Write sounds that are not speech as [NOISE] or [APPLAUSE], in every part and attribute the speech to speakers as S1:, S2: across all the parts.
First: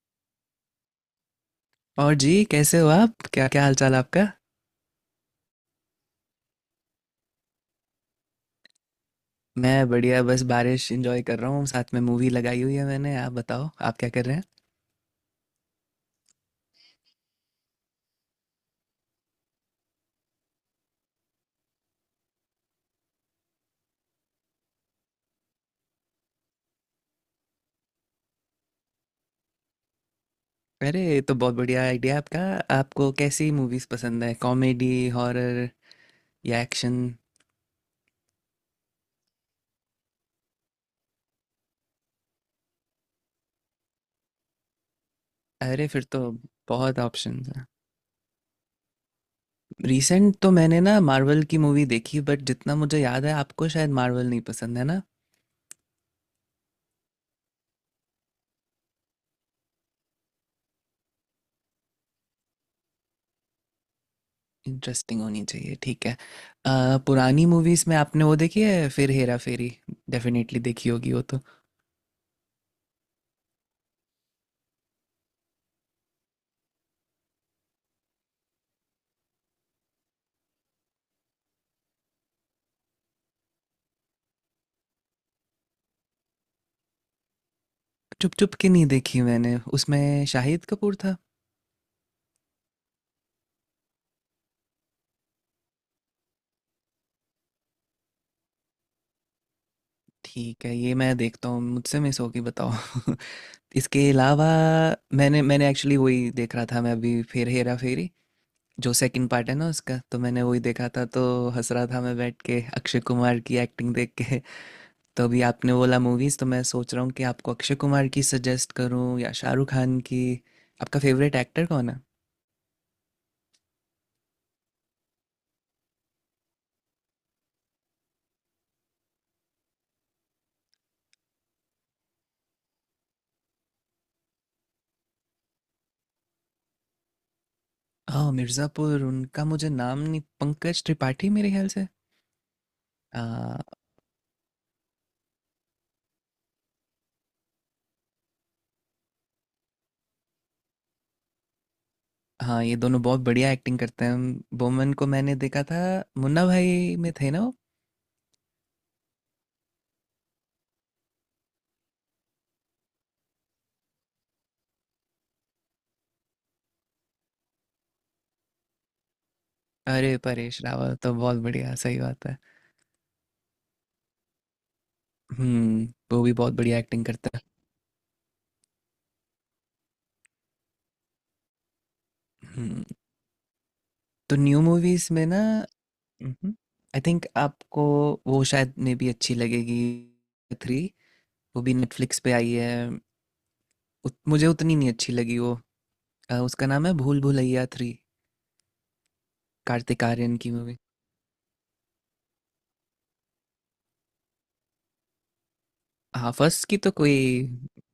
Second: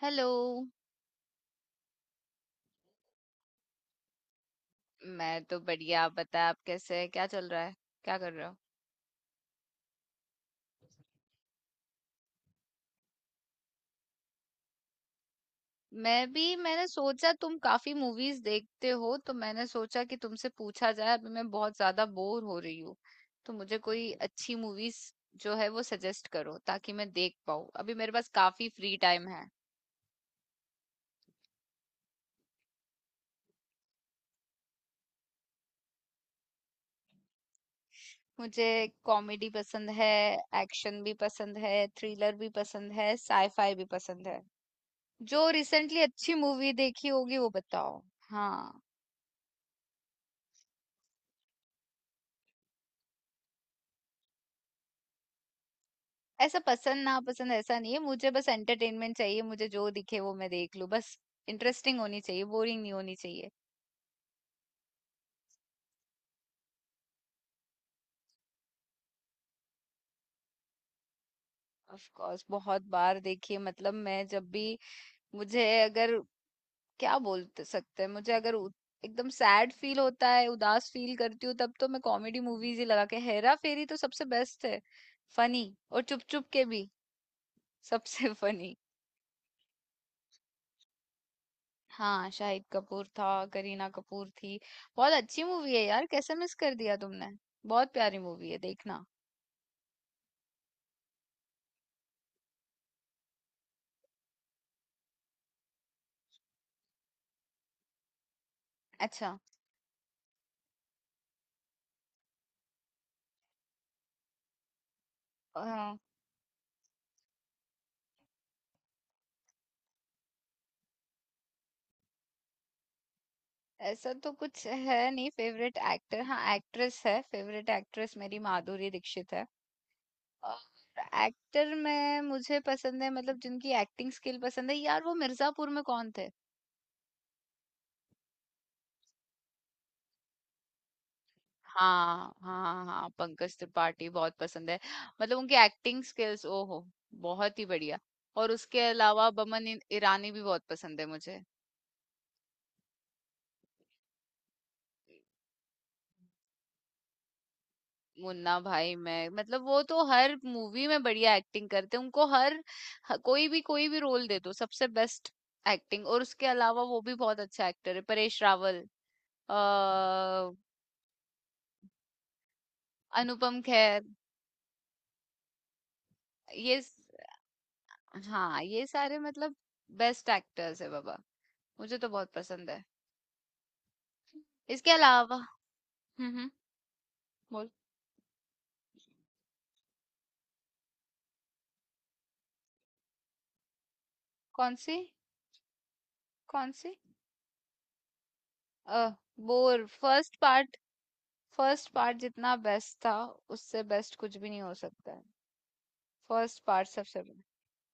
S1: Hello.
S2: और जी कैसे हो आप? क्या क्या हाल चाल आपका?
S1: मैं तो बढ़िया। आप बताएं, आप कैसे हैं, क्या चल रहा है, क्या कर रहे हो?
S2: मैं बढ़िया, बस बारिश एंजॉय कर रहा हूँ, साथ में मूवी लगाई हुई है मैंने। आप बताओ, आप क्या कर रहे हैं?
S1: मैं भी, मैंने सोचा तुम काफी मूवीज देखते हो तो मैंने सोचा कि तुमसे पूछा जाए। अभी मैं बहुत ज्यादा बोर हो रही हूँ तो मुझे कोई अच्छी मूवीज जो है वो सजेस्ट करो ताकि मैं देख पाऊँ। अभी मेरे पास काफी फ्री टाइम है।
S2: अरे, ये तो बहुत बढ़िया आइडिया है आपका। आपको कैसी मूवीज पसंद है? कॉमेडी, हॉरर या एक्शन?
S1: मुझे कॉमेडी पसंद है, एक्शन भी पसंद है, थ्रिलर भी पसंद है, साईफाई भी पसंद है। जो
S2: अरे
S1: रिसेंटली
S2: फिर तो
S1: अच्छी मूवी
S2: बहुत
S1: देखी होगी
S2: ऑप्शंस
S1: वो
S2: हैं।
S1: बताओ। हाँ,
S2: रिसेंट तो मैंने ना मार्वल की मूवी देखी, बट जितना मुझे याद है आपको शायद मार्वल नहीं पसंद है ना।
S1: ऐसा पसंद नापसंद ऐसा नहीं है, मुझे बस एंटरटेनमेंट चाहिए। मुझे जो दिखे वो मैं देख लूं बस। इंटरेस्टिंग होनी चाहिए, बोरिंग नहीं होनी चाहिए।
S2: इंटरेस्टिंग होनी चाहिए, ठीक है। पुरानी मूवीज में आपने वो देखी है फिर हेरा फेरी? डेफिनेटली देखी होगी वो तो।
S1: ऑफ कोर्स, बहुत बार देखिए। मतलब मैं जब भी मुझे अगर क्या बोल सकते हैं, मुझे अगर एकदम सैड फील होता है, उदास फील करती हूँ तब तो मैं कॉमेडी मूवीज ही लगा के, हेरा फेरी तो सबसे बेस्ट है। फनी। और चुप चुप के भी सबसे
S2: चुप
S1: [LAUGHS]
S2: चुप के
S1: फनी।
S2: नहीं देखी मैंने, उसमें शाहिद कपूर था।
S1: हाँ, शाहिद कपूर था, करीना कपूर थी। बहुत अच्छी मूवी है यार, कैसे मिस कर दिया तुमने। बहुत प्यारी मूवी है, देखना।
S2: ठीक है, ये मैं देखता हूँ, मुझसे मिस होगी बताओ। [LAUGHS] इसके अलावा मैंने मैंने एक्चुअली वही देख रहा था मैं अभी, फिर हेरा फेरी जो सेकंड
S1: अच्छा।
S2: पार्ट है ना उसका, तो मैंने वही देखा था। तो हंस रहा था मैं बैठ के अक्षय कुमार की एक्टिंग देख के। [LAUGHS] तो अभी आपने
S1: हाँ,
S2: बोला मूवीज, तो मैं सोच रहा हूँ कि आपको अक्षय कुमार की सजेस्ट करूँ या शाहरुख खान की। आपका फेवरेट एक्टर कौन है?
S1: ऐसा तो कुछ है नहीं फेवरेट एक्टर। हाँ, एक्ट्रेस है, फेवरेट एक्ट्रेस मेरी माधुरी दीक्षित है। और एक्टर में मुझे पसंद है, मतलब जिनकी एक्टिंग स्किल पसंद है यार, वो मिर्जापुर में कौन थे?
S2: हाँ, मिर्ज़ापुर, उनका मुझे नाम नहीं, पंकज त्रिपाठी मेरे ख्याल से।
S1: हाँ, हाँ, हाँ, पंकज त्रिपाठी बहुत पसंद है। मतलब उनकी एक्टिंग स्किल्स, ओहो, बहुत ही बढ़िया। और उसके अलावा बमन ईरानी भी बहुत पसंद है मुझे।
S2: हाँ, ये दोनों बहुत बढ़िया एक्टिंग करते हैं। बोमन को मैंने देखा था, मुन्ना भाई में थे ना वो?
S1: मुन्ना भाई मैं मतलब वो तो हर मूवी में बढ़िया एक्टिंग करते हैं। उनको कोई भी रोल दे दो, सबसे बेस्ट एक्टिंग। और उसके अलावा वो भी बहुत अच्छा एक्टर है, परेश रावल,
S2: अरे
S1: अ,
S2: परेश रावल तो बहुत बढ़िया, सही बात है।
S1: अनुपम खेर,
S2: हम्म। वो भी बहुत बढ़िया
S1: ये स-
S2: एक्टिंग करता है।
S1: हाँ, ये सारे मतलब बेस्ट एक्टर्स है बाबा। मुझे तो बहुत पसंद है।
S2: हम्म। तो न्यू
S1: इसके
S2: मूवीज में
S1: अलावा
S2: ना,
S1: हम्म हम्म
S2: आई थिंक
S1: बोल।
S2: आपको वो शायद में भी अच्छी लगेगी, थ्री, वो भी नेटफ्लिक्स पे आई है। मुझे
S1: कौन
S2: उतनी नहीं
S1: सी?
S2: अच्छी लगी वो। उसका
S1: कौन
S2: नाम है
S1: सी?
S2: भूल भुलैया थ्री,
S1: अ बोर।
S2: कार्तिक
S1: फर्स्ट
S2: आर्यन की
S1: पार्ट।
S2: मूवी।
S1: फर्स्ट पार्ट जितना बेस्ट था उससे बेस्ट कुछ भी नहीं हो सकता है।
S2: हाँ
S1: फर्स्ट
S2: फर्स्ट की
S1: पार्ट
S2: तो कोई,
S1: सबसे,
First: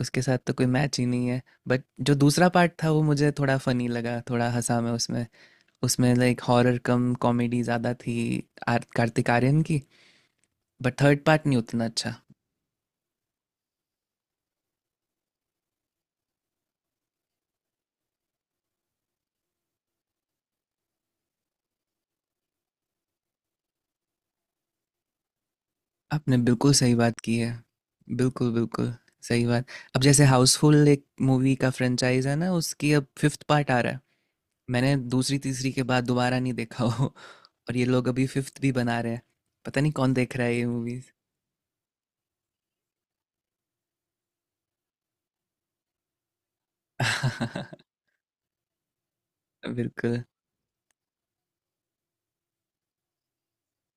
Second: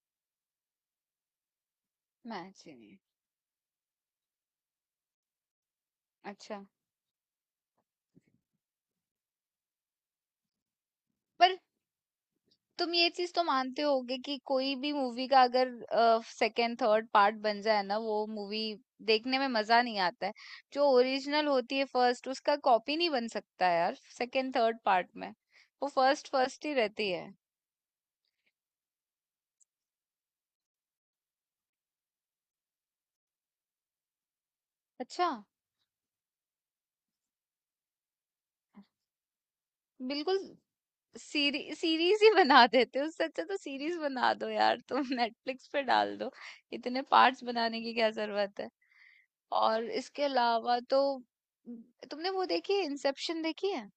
S2: उसके साथ तो कोई मैच ही नहीं है। बट जो दूसरा
S1: मैच
S2: पार्ट
S1: ही
S2: था
S1: नहीं।
S2: वो मुझे थोड़ा फनी लगा, थोड़ा हंसा मैं उसमें। उसमें लाइक
S1: अच्छा।
S2: हॉरर कम कॉमेडी ज़्यादा थी, आर कार्तिक आर्यन की। बट थर्ड पार्ट
S1: पर
S2: नहीं उतना अच्छा।
S1: तुम ये चीज तो मानते होगे कि कोई भी मूवी का अगर सेकंड थर्ड पार्ट बन जाए ना, वो मूवी देखने में मजा नहीं आता है। जो ओरिजिनल होती है फर्स्ट, उसका कॉपी नहीं बन सकता है यार। सेकंड थर्ड पार्ट में वो फर्स्ट,
S2: आपने
S1: फर्स्ट
S2: बिल्कुल
S1: ही
S2: सही
S1: रहती
S2: बात
S1: है।
S2: की है। बिल्कुल बिल्कुल सही बात। अब जैसे हाउसफुल, एक मूवी का फ्रेंचाइज है ना, उसकी अब फिफ्थ पार्ट आ रहा है। मैंने
S1: अच्छा।
S2: दूसरी तीसरी के बाद दोबारा नहीं देखा हो, और ये लोग अभी फिफ्थ भी बना रहे हैं। पता नहीं कौन देख
S1: बिल्कुल।
S2: रहा है ये मूवीज।
S1: सीरीज ही बना देते हो, उससे अच्छा तो सीरीज बना दो यार तुम। [LAUGHS] नेटफ्लिक्स पे डाल दो। इतने पार्ट्स बनाने
S2: [LAUGHS]
S1: की क्या जरूरत है? और इसके
S2: बिल्कुल।
S1: अलावा तो, तुमने वो देखी है इंसेप्शन देखी है?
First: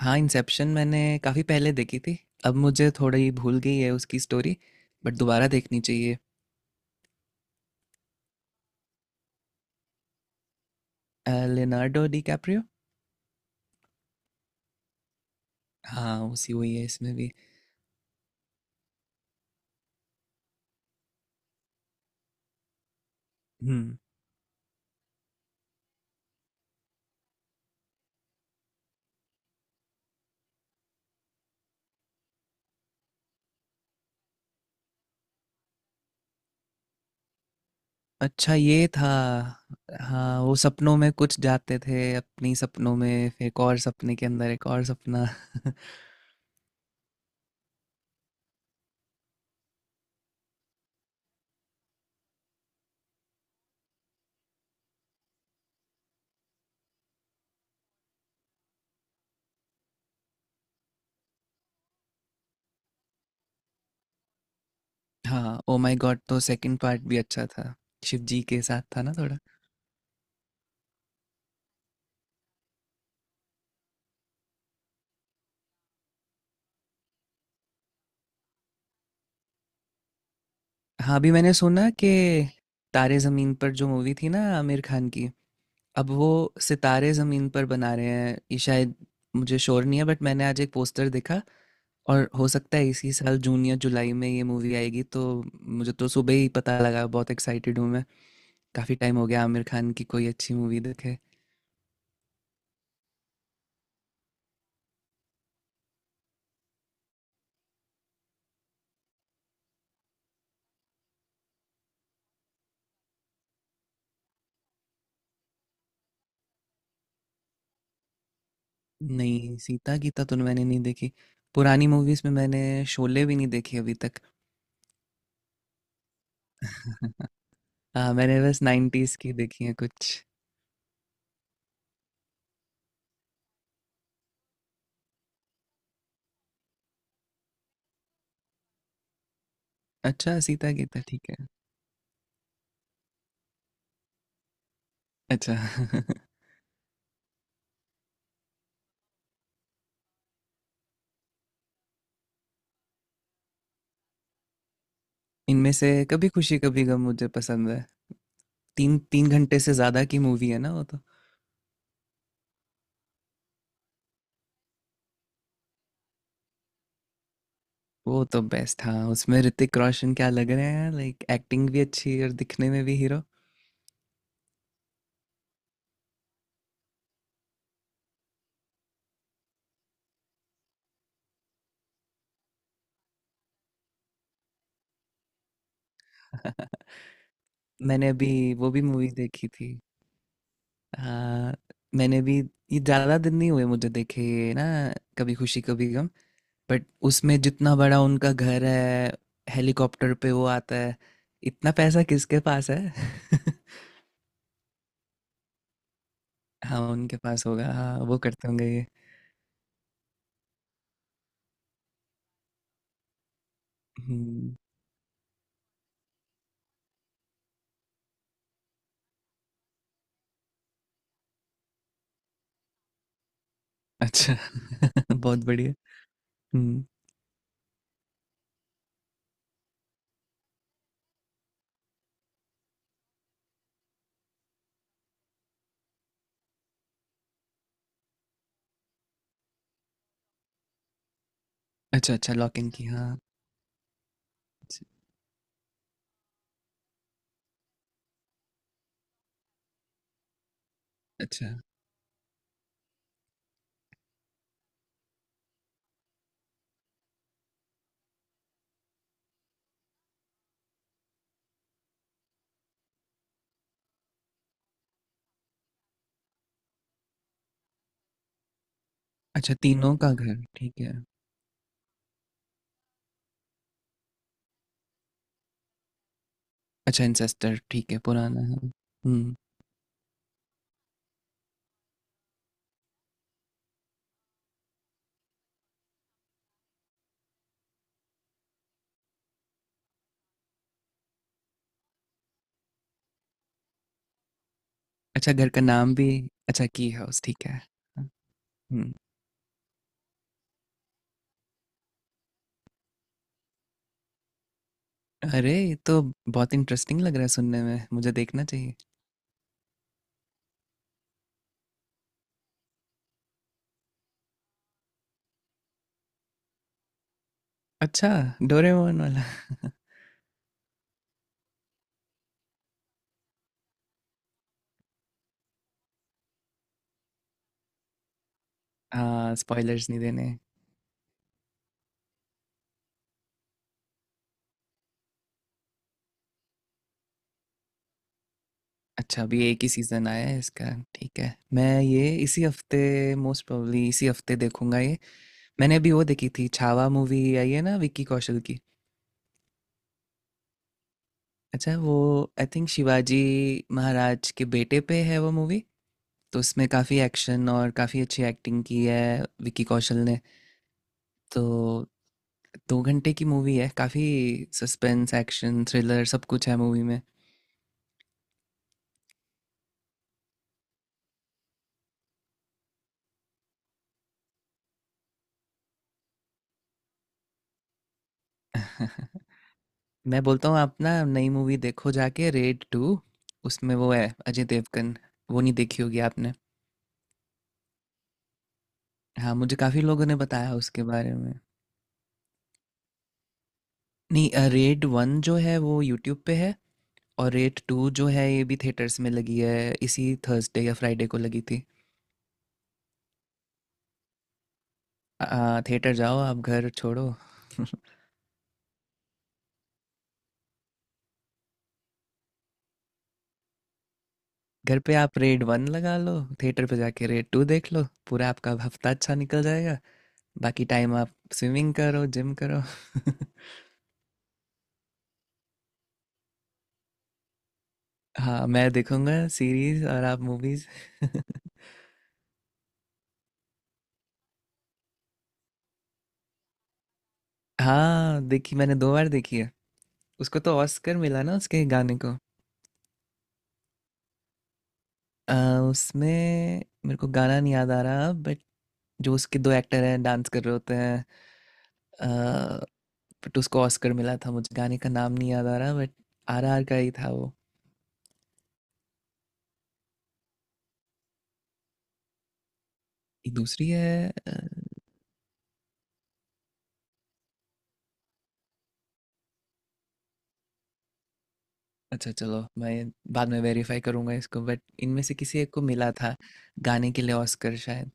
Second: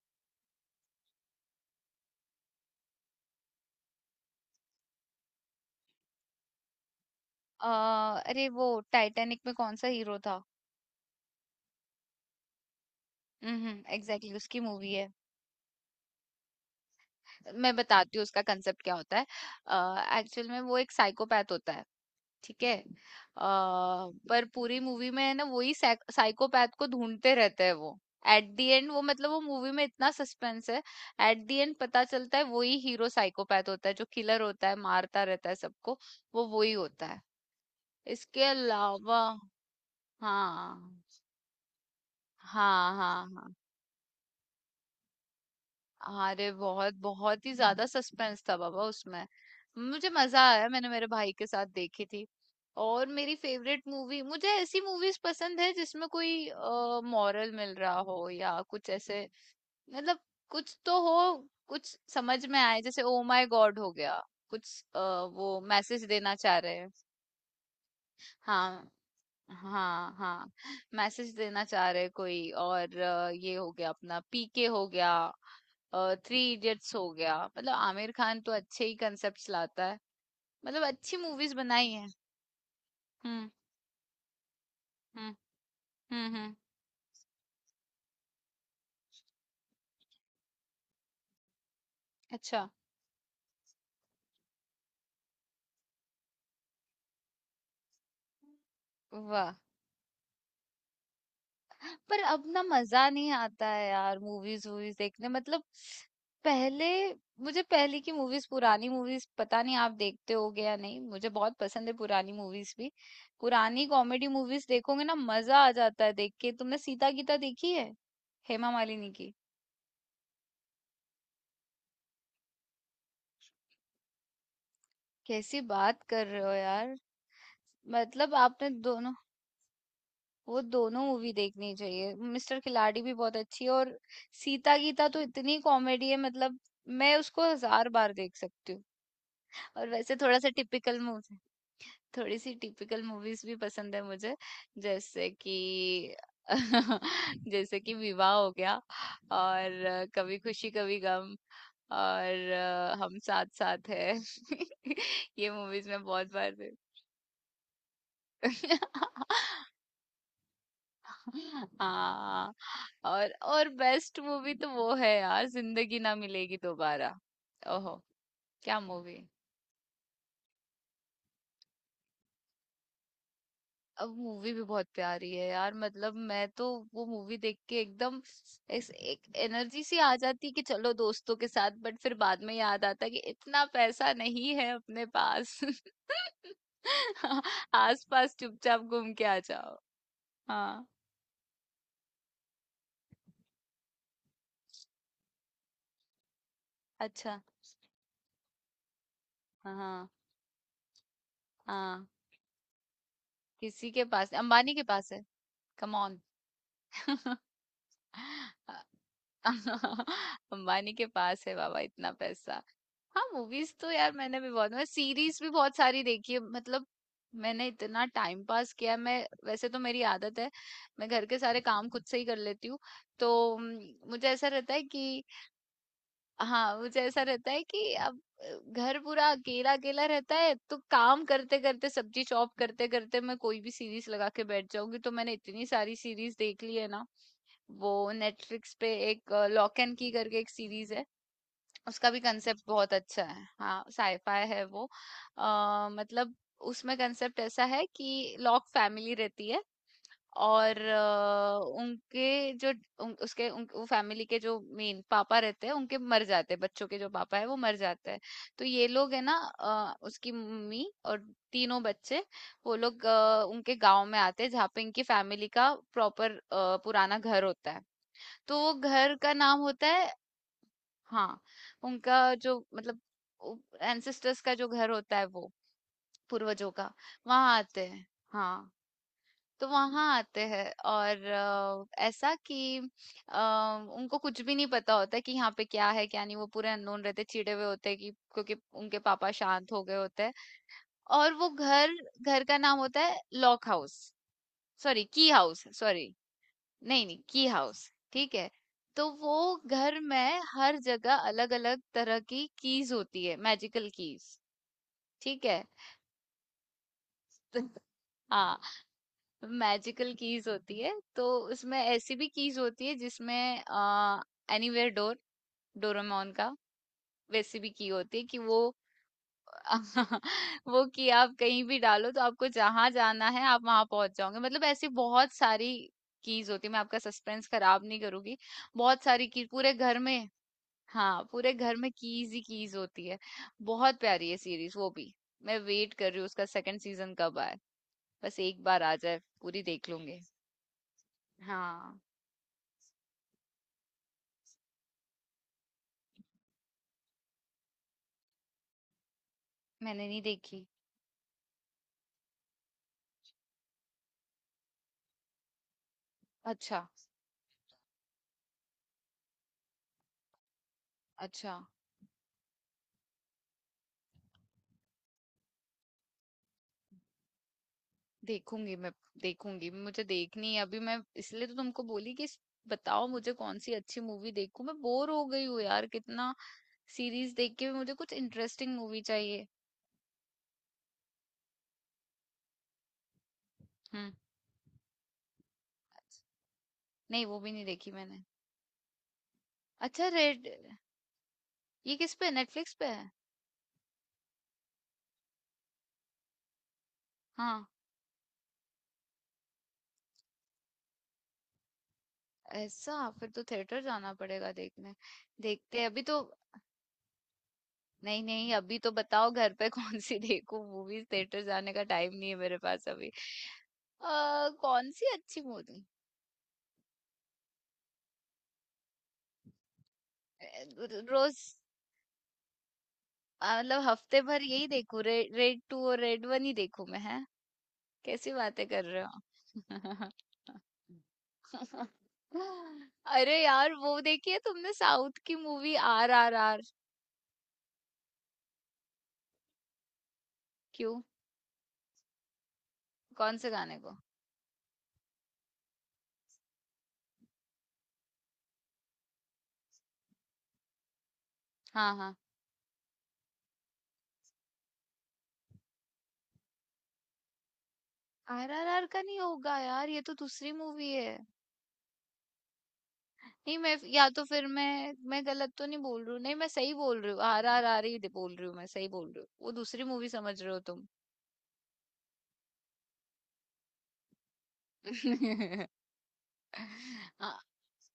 S2: हाँ इंसेप्शन मैंने काफ़ी पहले देखी थी, अब मुझे थोड़ी भूल गई है उसकी स्टोरी, बट दोबारा देखनी चाहिए।
S1: अ, अरे वो, टाइटैनिक में कौन सा हीरो था?
S2: Leonardo DiCaprio.
S1: हम्म, एग्जैक्टली। Exactly, उसकी मूवी है।
S2: हाँ उसी वही है इसमें भी।
S1: मैं बताती हूँ उसका कंसेप्ट क्या होता है। एक्चुअल में वो एक साइकोपैथ होता है, ठीक है।
S2: हम्म।
S1: पर पूरी मूवी में है ना, वही साइकोपैथ को ढूंढते रहते हैं वो। एट दी एंड वो मतलब वो मूवी में इतना सस्पेंस है, एट दी एंड पता चलता है वही हीरो साइकोपैथ होता है, जो किलर होता है, मारता रहता है सबको। वो वही होता है। इसके
S2: अच्छा ये था।
S1: अलावा,
S2: हाँ वो सपनों
S1: हाँ,
S2: में कुछ जाते थे, अपनी
S1: हाँ,
S2: सपनों
S1: हाँ,
S2: में, फिर
S1: हाँ।
S2: एक और सपने के अंदर एक और सपना। [LAUGHS]
S1: अरे बहुत बहुत ही ज्यादा सस्पेंस था बाबा उसमें। मुझे मजा आया, मैंने मेरे भाई के साथ देखी थी। और मेरी फेवरेट मूवी, मुझे ऐसी मूवीज पसंद है जिसमें कोई मॉरल मिल रहा हो या कुछ ऐसे, मतलब कुछ तो हो, कुछ समझ में आए। जैसे ओ माय गॉड हो गया, कुछ वो
S2: हाँ ओ माय
S1: मैसेज
S2: गॉड
S1: देना
S2: तो
S1: चाह रहे
S2: सेकंड
S1: हैं।
S2: पार्ट भी अच्छा था, शिव जी के साथ
S1: हाँ,
S2: था ना थोड़ा।
S1: हाँ, हाँ। मैसेज देना चाह रहे कोई और ये हो गया अपना पीके हो गया, थ्री इडियट्स हो गया, मतलब आमिर खान तो अच्छे ही कंसेप्ट्स लाता है, मतलब
S2: हाँ
S1: अच्छी
S2: अभी मैंने
S1: मूवीज
S2: सुना
S1: बनाई है।
S2: कि तारे
S1: हम्म
S2: ज़मीन पर जो मूवी थी ना आमिर खान
S1: हम्म
S2: की, अब वो
S1: हम्म हम्म
S2: सितारे ज़मीन पर बना रहे हैं ये शायद। मुझे श्योर नहीं है, बट मैंने आज एक पोस्टर देखा और हो
S1: अच्छा।
S2: सकता है इसी साल जून या जुलाई में ये मूवी आएगी। तो मुझे तो सुबह ही पता लगा, बहुत एक्साइटेड हूँ मैं। काफ़ी टाइम हो गया
S1: वाह।
S2: आमिर खान की कोई अच्छी मूवी देखे।
S1: पर अब ना मजा नहीं आता है यार मूवीज वूवीज देखने, मतलब पहले, मुझे पहले की मूवीज, पुरानी मूवीज, पता नहीं आप देखते होगे या नहीं, मुझे बहुत पसंद है पुरानी मूवीज भी। पुरानी कॉमेडी मूवीज देखोगे ना, मजा आ जाता है देख के। तुमने सीता गीता देखी है, हेमा मालिनी की?
S2: नहीं, सीता गीता तो मैंने नहीं देखी। पुरानी मूवीज़ में मैंने शोले भी नहीं देखी अभी तक।
S1: कैसी बात कर रहे हो यार,
S2: [LAUGHS] हाँ
S1: मतलब
S2: मैंने बस
S1: आपने दोनों,
S2: 90's की देखी है कुछ।
S1: वो दोनों मूवी देखनी चाहिए। मिस्टर खिलाड़ी भी बहुत अच्छी है और सीता गीता तो इतनी कॉमेडी है, मतलब मैं उसको हजार बार देख सकती हूँ। और वैसे थोड़ा
S2: अच्छा
S1: सा
S2: सीता
S1: टिपिकल
S2: गीता ठीक
S1: मूवी,
S2: है।
S1: थोड़ी सी टिपिकल मूवीज भी पसंद है मुझे। जैसे
S2: अच्छा।
S1: कि
S2: [LAUGHS]
S1: [LAUGHS] जैसे कि विवाह हो गया, और कभी खुशी कभी गम, और हम साथ साथ है। [LAUGHS] ये
S2: इनमें
S1: मूवीज
S2: से
S1: मैं
S2: कभी
S1: बहुत बार
S2: खुशी
S1: देख।
S2: कभी गम मुझे पसंद है। 3 घंटे से
S1: [LAUGHS]
S2: ज्यादा की मूवी है ना वो तो।
S1: हाँ, और बेस्ट मूवी तो वो है यार, जिंदगी ना मिलेगी दोबारा। ओहो,
S2: वो तो
S1: क्या
S2: बेस्ट, हाँ,
S1: मूवी।
S2: उसमें ऋतिक रोशन क्या लग रहे हैं, लाइक एक्टिंग भी अच्छी और दिखने में भी हीरो।
S1: अब मूवी भी बहुत प्यारी है यार, मतलब मैं तो, वो मूवी देख के एकदम, इस एक एनर्जी सी आ जाती है कि चलो दोस्तों के साथ, बट फिर बाद में याद आता है कि इतना पैसा नहीं है अपने पास।
S2: [LAUGHS]
S1: [LAUGHS]
S2: मैंने अभी
S1: आसपास
S2: वो
S1: चुपचाप
S2: भी मूवी
S1: घूम के आ
S2: देखी थी।
S1: जाओ। हाँ।
S2: हाँ मैंने भी, ये ज्यादा दिन नहीं हुए मुझे देखे ये ना, कभी खुशी कभी गम। बट
S1: अच्छा।
S2: उसमें जितना बड़ा उनका घर है,
S1: हाँ,
S2: हेलीकॉप्टर पे वो आता है, इतना पैसा
S1: हाँ।
S2: किसके पास है? [LAUGHS]
S1: किसी के पास अंबानी के पास है, कम ऑन।
S2: हाँ उनके
S1: [LAUGHS]
S2: पास होगा, हाँ वो करते होंगे ये।
S1: अंबानी के पास है बाबा इतना पैसा। हाँ, मूवीज तो यार मैंने भी
S2: हम्म।
S1: बहुत, मैं सीरीज भी बहुत सारी देखी है, मतलब मैंने इतना टाइम पास किया है। मैं वैसे तो, मेरी आदत है, मैं घर के सारे काम खुद से ही कर लेती हूँ तो मुझे
S2: अच्छा,
S1: ऐसा रहता है
S2: [LAUGHS]
S1: कि,
S2: बहुत बढ़िया।
S1: हाँ,
S2: हम्म।
S1: मुझे ऐसा रहता है कि अब घर पूरा अकेला अकेला रहता है, तो काम करते करते, सब्जी चॉप करते करते, मैं कोई भी सीरीज लगा के बैठ जाऊंगी, तो मैंने इतनी सारी सीरीज देख ली है ना। वो नेटफ्लिक्स पे एक लॉक एंड की करके एक सीरीज है, उसका
S2: अच्छा,
S1: भी
S2: अच्छा
S1: कंसेप्ट
S2: लॉक-इन की,
S1: बहुत
S2: हाँ,
S1: अच्छा है। हाँ, साईफाई है
S2: अच्छ,
S1: वो। मतलब उसमें कंसेप्ट ऐसा है कि लॉक फैमिली रहती है, और
S2: अच्छा।
S1: उनके जो उन, उसके उन, वो फैमिली के जो मेन पापा रहते हैं उनके मर जाते हैं, बच्चों के जो पापा है वो मर जाते हैं। तो ये लोग है ना, उसकी मम्मी और तीनों बच्चे, वो लोग उनके गांव में आते हैं जहाँ पे इनकी फैमिली का प्रॉपर पुराना घर होता है। तो वो घर का
S2: अच्छा
S1: नाम होता
S2: तीनों
S1: है,
S2: का घर, ठीक है।
S1: हाँ, उनका जो मतलब उ एंसेस्टर्स का जो घर होता है वो, पूर्वजों का,
S2: अच्छा
S1: वहाँ
S2: इंसेस्टर
S1: आते
S2: ठीक है,
S1: हैं।
S2: पुराना है।
S1: हाँ,
S2: हुँ।
S1: तो वहाँ आते हैं और ऐसा कि अ, उनको कुछ भी नहीं पता होता कि यहाँ पे क्या है, क्या नहीं। वो पूरे अननोन रहते, चिढ़े हुए होते हैं, कि क्योंकि उनके पापा शांत हो गए होते हैं। और वो घर, घर का नाम होता है लॉक हाउस, सॉरी की
S2: अच्छा घर का
S1: हाउस,
S2: नाम भी,
S1: सॉरी।
S2: अच्छा की
S1: नहीं, नहीं
S2: हाउस
S1: की
S2: ठीक है।
S1: हाउस
S2: हाँ,
S1: ठीक है।
S2: हुँ।
S1: तो वो घर में हर जगह अलग अलग तरह की कीज होती है, मैजिकल कीज, ठीक
S2: अरे!
S1: है।
S2: ये तो बहुत इंटरेस्टिंग लग रहा है सुनने
S1: तो,
S2: में, मुझे देखना
S1: हाँ,
S2: चाहिए।
S1: मैजिकल कीज होती है। तो उसमें ऐसी भी कीज होती है जिसमें एनीवेयर डोर, डोरेमोन का, वैसी भी की
S2: अच्छा,
S1: होती है कि वो
S2: डोरेमॉन वाला। [LAUGHS]
S1: [LAUGHS] वो की आप कहीं भी डालो तो आपको जहां जाना है आप वहां पहुंच जाओगे। मतलब ऐसी बहुत सारी कीज होती है, मैं आपका सस्पेंस खराब नहीं करूंगी। बहुत सारी
S2: हाँ,
S1: कीज पूरे
S2: स्पॉयलर्स
S1: घर
S2: नहीं
S1: में,
S2: देने।
S1: हाँ, पूरे घर में कीज ही कीज होती है। बहुत प्यारी है सीरीज वो भी, मैं वेट कर रही हूँ उसका सेकंड सीजन कब आए। बस एक बार आ जाए,
S2: अच्छा अभी एक
S1: पूरी
S2: ही
S1: देख
S2: सीज़न
S1: लूंगी।
S2: आया है इसका, ठीक है। मैं
S1: हाँ।
S2: ये इसी हफ्ते, मोस्ट प्रोबेबली इसी हफ्ते देखूँगा ये। मैंने अभी वो देखी थी, छावा मूवी आई है ना विक्की कौशल की।
S1: मैंने नहीं देखी।
S2: अच्छा वो आई थिंक शिवाजी महाराज के बेटे पे है वो मूवी। तो उसमें
S1: अच्छा।
S2: काफ़ी एक्शन और काफ़ी अच्छी एक्टिंग की है विकी कौशल ने। तो
S1: अच्छा,
S2: 2 घंटे की मूवी है, काफ़ी सस्पेंस, एक्शन, थ्रिलर सब कुछ है मूवी में।
S1: देखूंगी मैं। देखूंगी, मुझे देखनी है। अभी मैं इसलिए तो तुमको बोली कि बताओ मुझे कौन सी अच्छी मूवी देखूं। मैं बोर हो गई हूँ यार, कितना सीरीज देख के भी मुझे कुछ इंटरेस्टिंग मूवी
S2: [LAUGHS]
S1: चाहिए।
S2: मैं बोलता हूँ आप ना नई मूवी देखो जाके, रेड टू। उसमें वो है
S1: हम्म।
S2: अजय देवगन, वो नहीं देखी होगी आपने।
S1: नहीं, वो भी नहीं देखी मैंने।
S2: हाँ मुझे काफ़ी लोगों
S1: अच्छा
S2: ने
S1: रेड,
S2: बताया उसके बारे में।
S1: ये किस पे, नेटफ्लिक्स पे है?
S2: नहीं, रेड वन जो है वो यूट्यूब पे है, और रेड
S1: हाँ,
S2: टू जो है ये भी थिएटर्स में लगी है, इसी थर्सडे या फ्राइडे को लगी थी।
S1: ऐसा फिर तो थिएटर जाना पड़ेगा देखने। देखते हैं
S2: थिएटर
S1: अभी
S2: जाओ
S1: तो।
S2: आप, घर छोड़ो।
S1: नहीं नहीं, अभी तो बताओ घर पे [LAUGHS] कौन सी देखूं मूवीज। थिएटर जाने का टाइम नहीं है मेरे पास अभी।
S2: [LAUGHS] घर
S1: कौन
S2: पे
S1: सी
S2: आप
S1: अच्छी
S2: रेड वन
S1: मूवी।
S2: लगा लो, थिएटर पे जाके रेड टू देख लो, पूरा आपका हफ्ता अच्छा निकल जाएगा। बाकी टाइम आप
S1: रोज।
S2: स्विमिंग करो, जिम करो। [LAUGHS]
S1: मतलब हफ्ते भर यही देखूं रेड टू और रेड वन ही देखूं मैं है? कैसी
S2: हाँ
S1: बातें
S2: मैं
S1: कर रहे हो?
S2: देखूंगा सीरीज और आप मूवीज। [LAUGHS]
S1: [LAUGHS] अरे यार, वो देखी है तुमने साउथ की मूवी आर आर आर?
S2: हाँ देखी, मैंने 2 बार देखी है। उसको तो ऑस्कर
S1: क्यों?
S2: मिला ना उसके गाने को।
S1: कौन से गाने को?
S2: आ, उसमें मेरे को गाना नहीं याद आ रहा, बट जो उसके दो एक्टर हैं डांस कर रहे होते हैं।
S1: हाँ, हाँ,
S2: बट उसको ऑस्कर मिला था, मुझे गाने का नाम नहीं याद आ रहा, बट आरआर का ही था वो।
S1: आरआरआर का नहीं होगा यार, ये तो दूसरी मूवी है।
S2: एक
S1: नहीं,
S2: दूसरी
S1: मैं या
S2: है,
S1: तो फिर मैं गलत तो नहीं बोल रही हूँ, नहीं मैं सही बोल रही हूँ, आरआरआर ही बोल रही हूँ, मैं सही बोल रही हूँ। वो दूसरी मूवी, समझ रहे हो तुम?
S2: अच्छा चलो मैं बाद में वेरीफाई करूंगा इसको, बट इनमें से किसी एक को
S1: [LAUGHS]
S2: मिला था गाने के लिए
S1: हाँ,
S2: ऑस्कर शायद।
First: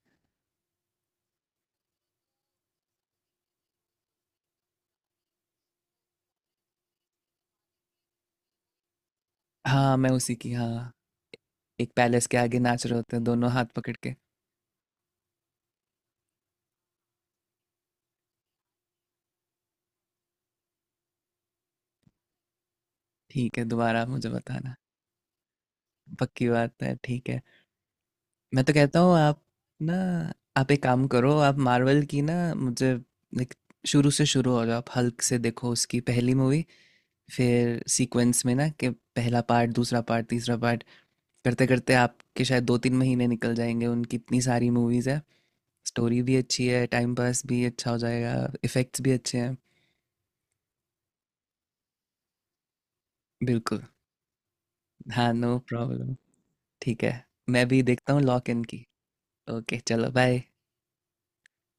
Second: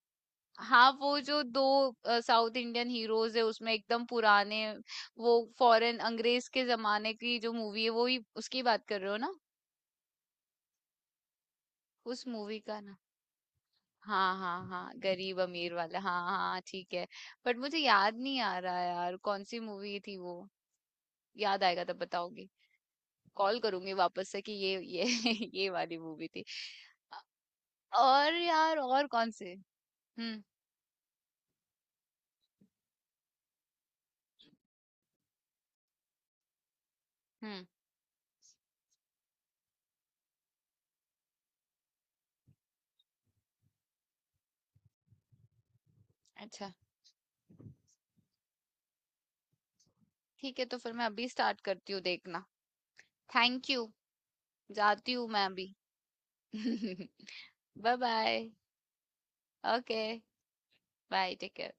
S1: हाँ, वो जो दो साउथ इंडियन हीरोज है उसमें, एकदम पुराने वो फॉरेन, अंग्रेज के जमाने की जो मूवी है, वो ही उसकी बात कर रहे हो ना?
S2: हाँ मैं उसी की हाँ, एक पैलेस
S1: उस
S2: के आगे
S1: मूवी का
S2: नाच रहे
S1: ना,
S2: होते हैं दोनों हाथ पकड़ के।
S1: हाँ, हाँ, हाँ, गरीब अमीर वाला, हाँ, हाँ, हाँ, ठीक है। बट मुझे याद नहीं आ रहा यार कौन सी मूवी थी वो, याद आएगा तब बताऊंगी।
S2: ठीक
S1: कॉल
S2: है
S1: करूंगी
S2: दोबारा
S1: वापस
S2: मुझे
S1: से कि
S2: बताना,
S1: ये [LAUGHS] ये वाली मूवी थी।
S2: पक्की बात है, ठीक है।
S1: और
S2: मैं तो
S1: यार
S2: कहता
S1: और
S2: हूँ
S1: कौन
S2: आप
S1: से।
S2: ना,
S1: हम्म,
S2: आप एक काम करो, आप मार्वल की ना मुझे, लाइक, शुरू से शुरू हो जाओ, आप हल्क से देखो उसकी पहली मूवी,
S1: हम्म।
S2: फिर सीक्वेंस में ना कि पहला पार्ट, दूसरा पार्ट, तीसरा पार्ट, करते करते आपके शायद 2 तीन महीने निकल जाएंगे, उनकी इतनी सारी मूवीज़ है। स्टोरी भी अच्छी
S1: अच्छा,
S2: है, टाइम पास भी अच्छा हो जाएगा, इफ़ेक्ट्स भी अच्छे हैं।
S1: ठीक है। तो फिर मैं अभी स्टार्ट करती हूँ देखना। थैंक
S2: बिल्कुल।
S1: यू। जाती हूँ
S2: हाँ
S1: मैं
S2: नो
S1: अभी।
S2: प्रॉब्लम। ठीक
S1: [LAUGHS]
S2: है, मैं भी
S1: बाय
S2: देखता हूँ
S1: bye.
S2: Lock in key. Okay
S1: okay,
S2: चलो बाय।
S1: Bye, take care.